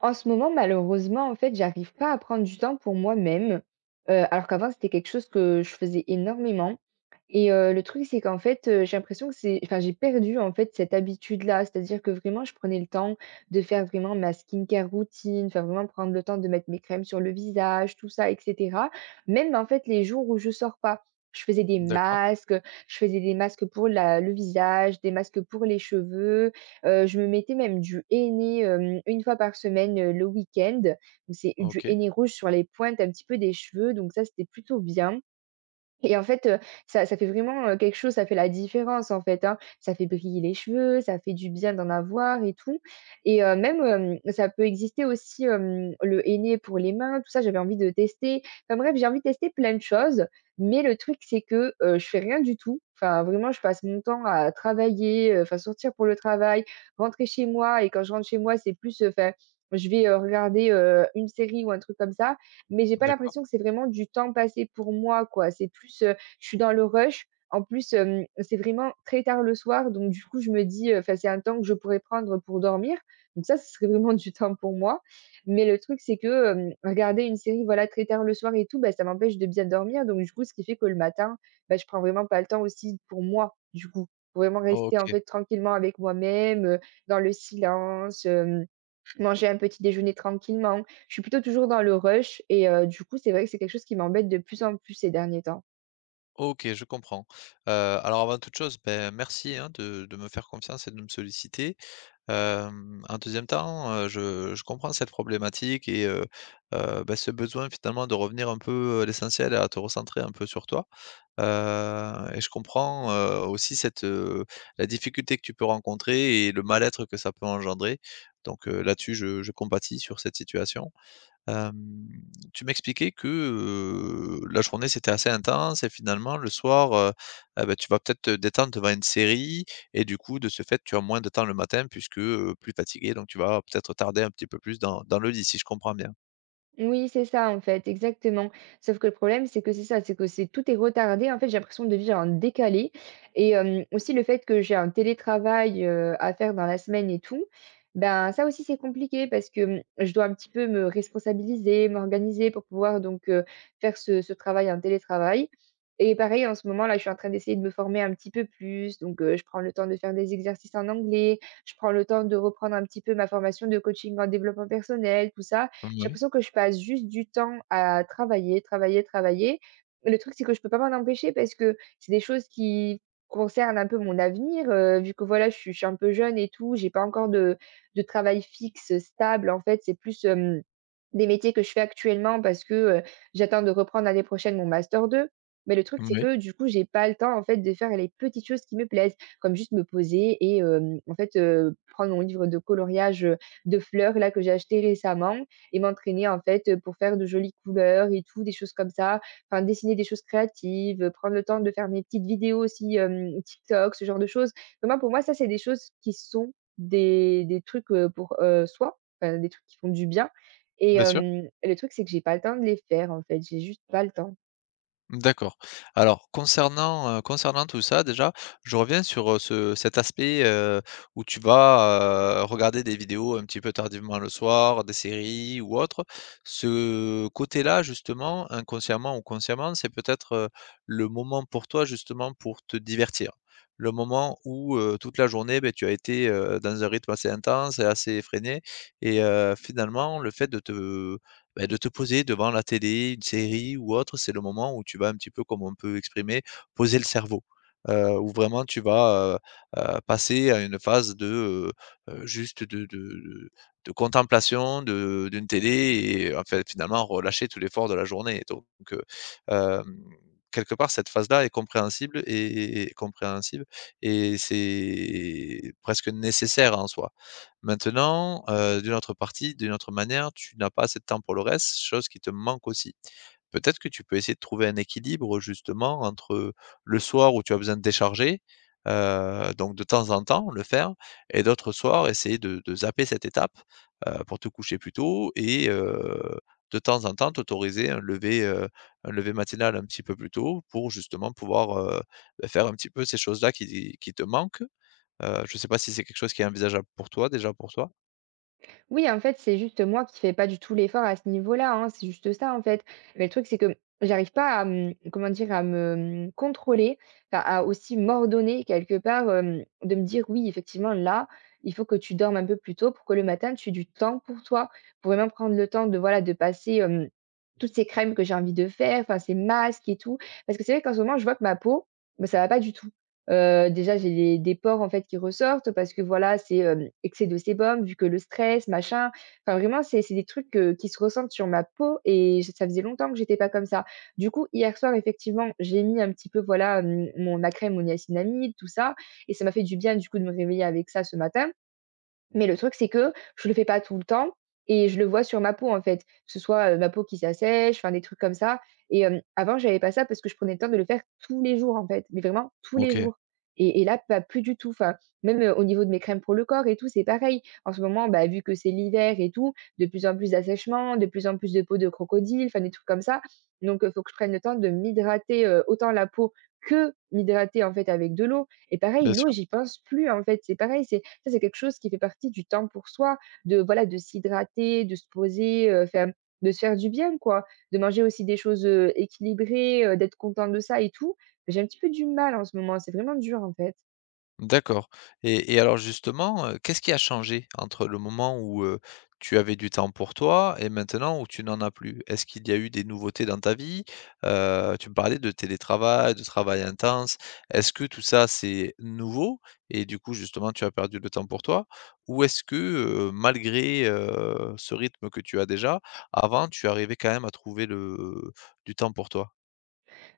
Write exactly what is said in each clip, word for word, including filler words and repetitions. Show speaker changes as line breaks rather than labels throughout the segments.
En ce moment, malheureusement, en fait, j'arrive pas à prendre du temps pour moi-même, heu, alors qu'avant, c'était quelque chose que je faisais énormément. Et heu, le truc, c'est qu'en fait, heu, j'ai l'impression que c'est enfin, j'ai perdu, en fait, cette habitude-là. C'est-à-dire que vraiment, je prenais le temps de faire vraiment ma skincare routine, enfin, vraiment prendre le temps de mettre mes crèmes sur le visage, tout ça et cetera. Même, en fait, les jours où je sors pas, je faisais des
D'accord,
masques, je faisais des masques pour la le visage, des masques pour les cheveux, heu, je me mettais même du henné, hem, une fois par semaine, heu, le week-end. Donc, c'est du
OK,
henné rouge sur les pointes un petit peu des cheveux, donc ça, c'était plutôt bien. Et en fait, heu, ça ça fait vraiment, heu, quelque chose, ça fait la différence, en fait, hein. Ça fait briller les cheveux, ça fait du bien d'en avoir et tout et heu, même, hem, ça peut exister aussi, hem, le henné pour les mains, tout ça, j'avais envie de tester. Enfin bref, j'ai envie de tester plein de choses, mais le truc, c'est que, heu, je fais rien du tout. Enfin, vraiment, je passe mon temps à travailler, heu, enfin sortir pour le travail, rentrer chez moi et quand je rentre chez moi, c'est plus, heu, enfin, je vais, heu, regarder, heu, une série ou un truc comme ça, mais j'ai pas
d'accord,
l'impression que c'est vraiment du temps passé pour moi, quoi. C'est plus, heu, je suis dans le rush. En plus, hem, c'est vraiment très tard le soir, donc du coup, je me dis, heu, enfin, c'est un temps que je pourrais prendre pour dormir, donc ça, ce serait vraiment du temps pour moi. Mais le truc, c'est que, hem, regarder une série, voilà, très tard le soir et tout, bah, ça m'empêche de bien dormir, donc du coup, ce qui fait que le matin, bah, je prends vraiment pas le temps aussi pour moi, du coup, pour vraiment rester, en
OK,
fait, tranquillement avec moi-même, heu, dans le silence. Hem Manger un petit déjeuner tranquillement. Je suis plutôt toujours dans le rush et heu, du coup, c'est vrai que c'est quelque chose qui m'embête de plus en plus ces derniers temps.
OK, je comprends. Heu, alors avant toute chose, ben merci, hein, de de me faire confiance et de me solliciter. Hem, en deux temps, heu, je je comprends cette problématique et heu heu, bah, ce besoin finalement de revenir un peu à l'essentiel et à te recentrer un peu sur toi. Heu et je comprends, heu, aussi cette, heu, la difficulté que tu peux rencontrer et le mal-être que ça peut engendrer. Donc heu, là-dessus, je je compatis sur cette situation. Hem, Tu m'expliquais que, heu, la journée c'était assez intense et finalement le soir, heu, ah bah, tu vas peut-être te détendre devant une série et du coup de ce fait tu as moins de temps le matin puisque, heu, plus fatigué donc tu vas peut-être tarder un petit peu plus dans dans le lit si je comprends bien?
Oui, c'est ça, en fait, exactement. Sauf que le problème, c'est que c'est ça, c'est que c'est tout est retardé. En fait, j'ai l'impression de vivre en décalé. Et euh, aussi le fait que j'ai un télétravail euh, à faire dans la semaine et tout, ben ça aussi c'est compliqué parce que hum, je dois un petit peu me responsabiliser, m'organiser pour pouvoir donc euh, faire ce, ce travail en télétravail. Et pareil, en ce moment là, je suis en train d'essayer de me former un petit peu plus. Donc, euh, je prends le temps de faire des exercices en anglais, je prends le temps de reprendre un petit peu ma formation de coaching en développement personnel, tout ça. J'ai
Oui,
l'impression que je passe juste du temps à travailler, travailler, travailler. Le truc, c'est que je peux pas m'en empêcher parce que c'est des choses qui concernent un peu mon avenir, heu, vu que voilà, je suis je suis un peu jeune et tout, j'ai pas encore de de travail fixe, stable. En fait, c'est plus, hem, des métiers que je fais actuellement parce que, heu, j'attends de reprendre l'année prochaine mon master deux. Mais le truc, c'est
moui,
que du coup, j'ai pas le temps, en fait, de faire les petites choses qui me plaisent, comme juste me poser et hem, en fait, heu, prendre mon livre de coloriage, heu, de fleurs là que j'ai acheté récemment et m'entraîner en fait, pour faire de jolies couleurs et tout, des choses comme ça. Enfin, dessiner des choses créatives, prendre le temps de faire mes petites vidéos aussi, hem, TikTok, ce genre de choses. Vraiment pour moi, ça, c'est des choses qui sont des des trucs, heu, pour, heu, soi, enfin des trucs qui font du bien et
bien sûr.
hem, le truc, c'est que j'ai pas le temps de les faire en fait, j'ai juste pas le temps.
D'accord. Alors concernant, heu, concernant tout ça déjà, je reviens sur, heu, ce cet aspect, heu, où tu vas, heu, regarder des vidéos un petit peu tardivement le soir, des séries ou autre. Ce côté-là justement, inconsciemment ou consciemment, c'est peut-être, heu, le moment pour toi justement pour te divertir. Le moment où, heu, toute la journée, beh, tu as été, heu, dans un rythme assez intense et assez effréné et heu, finalement le fait de te beh, de te poser devant la télé, une série ou autre, c'est le moment où tu vas un petit peu, comme on peut exprimer, poser le cerveau. Heu, où vraiment tu vas, heu heu, passer à une phase de, heu heu, juste de de de de contemplation de d'une télé et en fait, finalement, relâcher tout l'effort de la journée. Donc heu, hem, quelque part, cette phase-là est compréhensible et et et compréhensible et c'est presque nécessaire en soi. Maintenant, heu, d'une autre partie, d'une autre manière, tu n'as pas assez de temps pour le reste, chose qui te manque aussi. Peut-être que tu peux essayer de trouver un équilibre justement entre le soir où tu as besoin de décharger, heu, donc de temps en temps le faire et d'autres soirs essayer de de zapper cette étape, heu, pour te coucher plus tôt et heu, de temps en temps t'autoriser un lever, heu, un lever matinal un petit peu plus tôt pour justement pouvoir, heu, bah, faire un petit peu ces choses-là qui qui te manquent. Heu, je ne sais pas si c'est quelque chose qui est envisageable pour toi, déjà pour toi?
Oui, en fait, c'est juste moi qui fais pas du tout l'effort à ce niveau-là, hein, c'est juste ça, en fait. Mais le truc, c'est que j'arrive pas à me, comment dire, à me contrôler, enfin, à aussi m'ordonner quelque part, euh, de me dire, oui, effectivement, là, il faut que tu dormes un peu plus tôt pour que le matin, tu aies du temps pour toi, pour vraiment prendre le temps de, voilà, de passer, euh, toutes ces crèmes que j'ai envie de faire, enfin, ces masques et tout. Parce que c'est vrai qu'en ce moment, je vois que ma peau, ben, ça va pas du tout. Heu, déjà j'ai des des pores en fait qui ressortent parce que voilà, c'est, hem, excès de sébum vu que le stress machin. Enfin vraiment c'est c'est des trucs, heu, qui se ressentent sur ma peau et j ça faisait longtemps que j'étais pas comme ça. Du coup, hier soir effectivement, j'ai mis un petit peu voilà, hem, mon ma crème, mon niacinamide, tout ça, et ça m'a fait du bien du coup de me réveiller avec ça ce matin. Mais le truc, c'est que je le fais pas tout le temps et je le vois sur ma peau, en fait, que ce soit, heu, ma peau qui s'assèche, enfin des trucs comme ça, et hem, avant, j'avais pas ça parce que je prenais le temps de le faire tous les jours, en fait, mais vraiment tous les
OK,
jours, et et là, pas plus du tout, enfin, même, heu, au niveau de mes crèmes pour le corps et tout, c'est pareil. En ce moment, bah, vu que c'est l'hiver et tout, de plus en plus d'assèchement, de plus en plus de peau de crocodile, enfin des trucs comme ça, donc heu, faut que je prenne le temps de m'hydrater, heu, autant la peau que m'hydrater, en fait, avec de l'eau, et pareil,
bien
l'eau,
sûr.
j'y pense plus, en fait. C'est pareil, c'est ça, c'est quelque chose qui fait partie du temps pour soi, de voilà, de s'hydrater, de se poser, heu, faire, de se faire du bien, quoi. De manger aussi des choses, heu, équilibrées, heu, d'être content de ça et tout. Mais j'ai un petit peu du mal en ce moment, c'est vraiment dur, en fait.
D'accord, et et alors justement, heu, qu'est-ce qui a changé entre le moment où, heu, tu avais du temps pour toi et maintenant où tu n'en as plus? Est-ce qu'il y a eu des nouveautés dans ta vie? Heu, tu me parlais de télétravail, de travail intense. Est-ce que tout ça, c'est nouveau et du coup, justement, tu as perdu le temps pour toi? Ou est-ce que, heu, malgré, heu, ce rythme que tu as déjà, avant, tu arrivais quand même à trouver le du temps pour toi?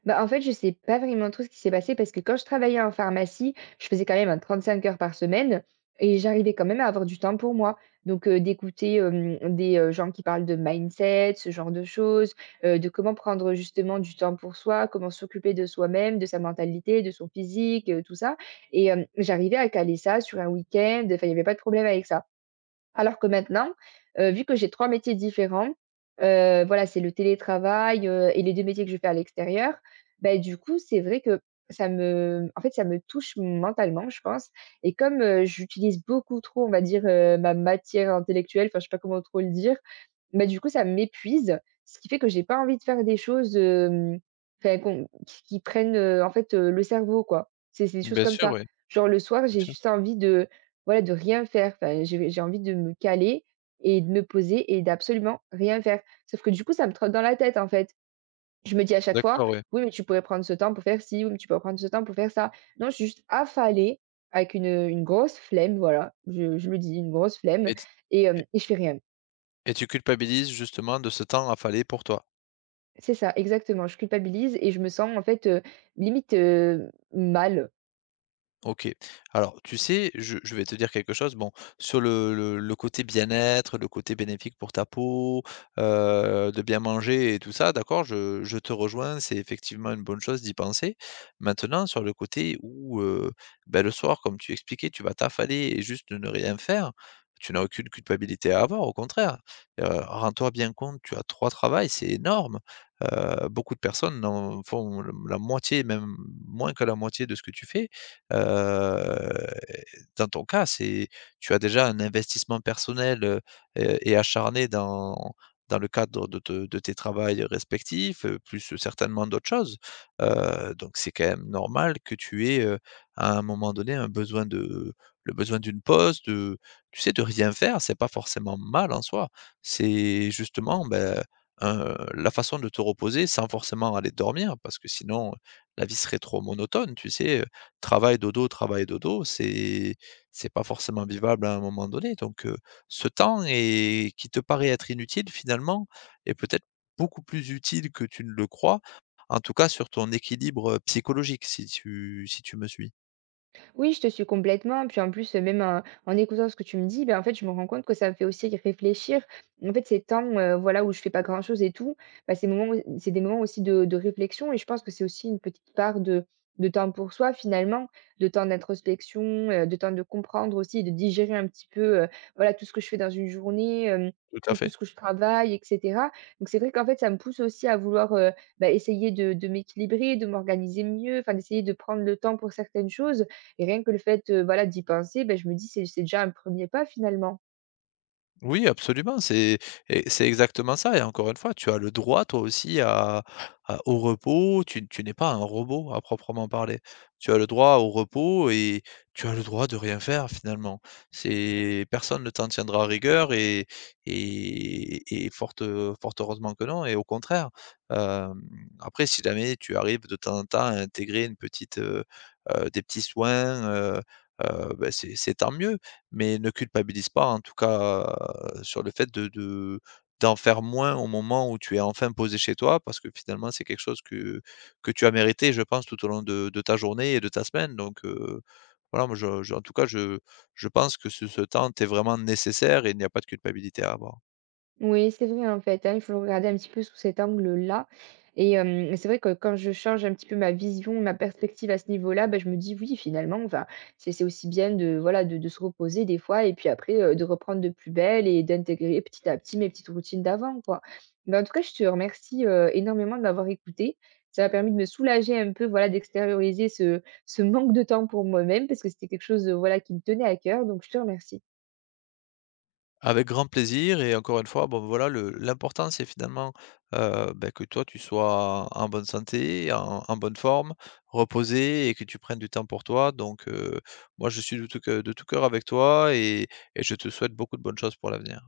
Bah, en fait, je sais pas vraiment trop ce qui s'est passé parce que quand je travaillais en pharmacie, je faisais quand même un trente-cinq heures par semaine et j'arrivais quand même à avoir du temps pour moi. Donc, euh, d'écouter euh, des euh, gens qui parlent de mindset, ce genre de choses, euh, de comment prendre justement du temps pour soi, comment s'occuper de soi-même, de sa mentalité, de son physique, euh, tout ça. Et euh, j'arrivais à caler ça sur un week-end. Enfin, il n'y avait pas de problème avec ça. Alors que maintenant, heu, vu que j'ai trois métiers différents, heu, voilà, c'est le télétravail, heu et les deux métiers que je fais à l'extérieur, ben du coup, c'est vrai que ça me en fait, ça me touche mentalement, je pense, et comme, heu, j'utilise beaucoup trop, on va dire, heu, ma matière intellectuelle, enfin, je sais pas comment trop le dire, bah, du coup, ça m'épuise, ce qui fait que j'ai pas envie de faire des choses, hem, enfin qu'on qui qui prennent, heu, en fait, heu, le cerveau, quoi. C'est c'est des choses
Bien
comme
sûr,
ça.
oui,
Genre le soir,
bien
j'ai
sûr.
juste envie de, voilà, de rien faire. Enfin, j'ai j'ai envie de me caler et de me poser et d'absolument rien faire. Sauf que du coup, ça me trotte dans la tête, en fait. Je me dis à chaque fois:
D'accord, oui.
«Oui, mais tu pourrais prendre ce temps pour faire ci, oui, mais tu pourrais prendre ce temps pour faire ça». Non, je suis juste affalée avec une, une grosse flemme, voilà, je je le dis, une grosse flemme, et hem et je fais rien.
Et tu culpabilises justement de ce temps affalé pour toi?
C'est ça, exactement. Je culpabilise et je me sens en fait, heu, limite, heu, mal.
OK. Alors, tu sais, je je vais te dire quelque chose, bon, sur le le le côté bien-être, le côté bénéfique pour ta peau, heu, de bien manger et tout ça, d'accord, je je te rejoins, c'est effectivement une bonne chose d'y penser. Maintenant, sur le côté où, heu, bah, le soir, comme tu expliquais, tu vas t'affaler et juste ne rien faire, tu n'as aucune culpabilité à avoir, au contraire. Heu, rends-toi bien compte, tu as trois travails, c'est énorme. Heu, beaucoup de personnes en font la moitié, même moins que la moitié de ce que tu fais. Heu, Dans ton cas, c'est tu as déjà un investissement personnel, heu, heu et acharné dans dans le cadre de te de tes travails respectifs, heu, plus certainement d'autres choses. Heu, donc c'est quand même normal que tu aies, heu, à un moment donné, un besoin de le besoin d'une pause, de tu sais, de rien faire, c'est pas forcément mal en soi. C'est justement, ben, heu, la façon de te reposer sans forcément aller dormir parce que sinon la vie serait trop monotone, tu sais? Travail, dodo, travail, dodo, c'est c'est pas forcément vivable à un moment donné. Donc, heu, ce temps est qui te paraît être inutile finalement est peut-être beaucoup plus utile que tu ne le crois, en tout cas sur ton équilibre, heu, psychologique si tu si tu me suis?
Oui, je te suis complètement. Puis en plus, heu, même, heu, en écoutant ce que tu me dis, ben en fait, je me rends compte que ça me fait aussi réfléchir. En fait, ces temps, heu, voilà, où je fais pas grand-chose et tout, bah, ces moments où c'est des moments aussi de de réflexion, et je pense que c'est aussi une petite part de de temps pour soi finalement, de temps d'introspection, heu, de temps de comprendre aussi, de digérer un petit peu, heu, voilà, tout ce que je fais dans une journée, hem,
Tout à
tout tout
fait.
ce que je travaille et cetera. Donc c'est vrai qu'en fait, ça me pousse aussi à vouloir, heu, bah, essayer de de m'équilibrer, de m'organiser mieux, enfin d'essayer de prendre le temps pour certaines choses, et rien que le fait, heu, voilà, d'y penser, ben je me dis: «C'est c'est déjà un premier pas finalement».
Oui, absolument, c'est et c'est exactement ça et encore une fois, tu as le droit toi aussi à à au repos, tu tu n'es pas un robot à proprement parler. Tu as le droit au repos et tu as le droit de rien faire finalement. C'est personne ne t'en tiendra rigueur et et et fort heu, fort heureusement que non et au contraire, hem, après si jamais tu arrives de temps en temps à intégrer une petite, heu heu, des petits soins, heu heu, bah, c'est c'est tant mieux, mais ne culpabilise pas en tout cas heu, sur le fait de de d'en faire moins au moment où tu es enfin posé chez toi, parce que finalement, c'est quelque chose que que tu as mérité, je pense, tout au long de de ta journée et de ta semaine, donc heu, voilà, moi je je en tout cas, je je pense que ce ce temps t'est vraiment nécessaire et il n'y a pas de culpabilité à avoir.
Oui, c'est vrai, en fait, hein, il faut le regarder un petit peu sous cet angle-là, et hem, c'est vrai que quand je change un petit peu ma vision, ma perspective à ce niveau-là, bah, je me dis: «Oui, finalement, enfin, c'est c'est aussi bien de, voilà, de de se reposer des fois et puis après, heu, de reprendre de plus belle et d'intégrer petit à petit mes petites routines d'avant, quoi». Mais en tout cas, je te remercie, heu, énormément de m'avoir écoutée. Ça m'a permis de me soulager un peu, voilà, d'extérioriser ce ce manque de temps pour moi-même parce que c'était quelque chose, heu, voilà, qui me tenait à cœur, donc je te remercie.
Avec grand plaisir et encore une fois, bon voilà, le l'important c'est finalement, heu, bah, que toi tu sois en bonne santé, en en bonne forme, reposé et que tu prennes du temps pour toi donc heu, moi je suis de tout cœur de tout cœur avec toi et et je te souhaite beaucoup de bonnes choses pour l'avenir.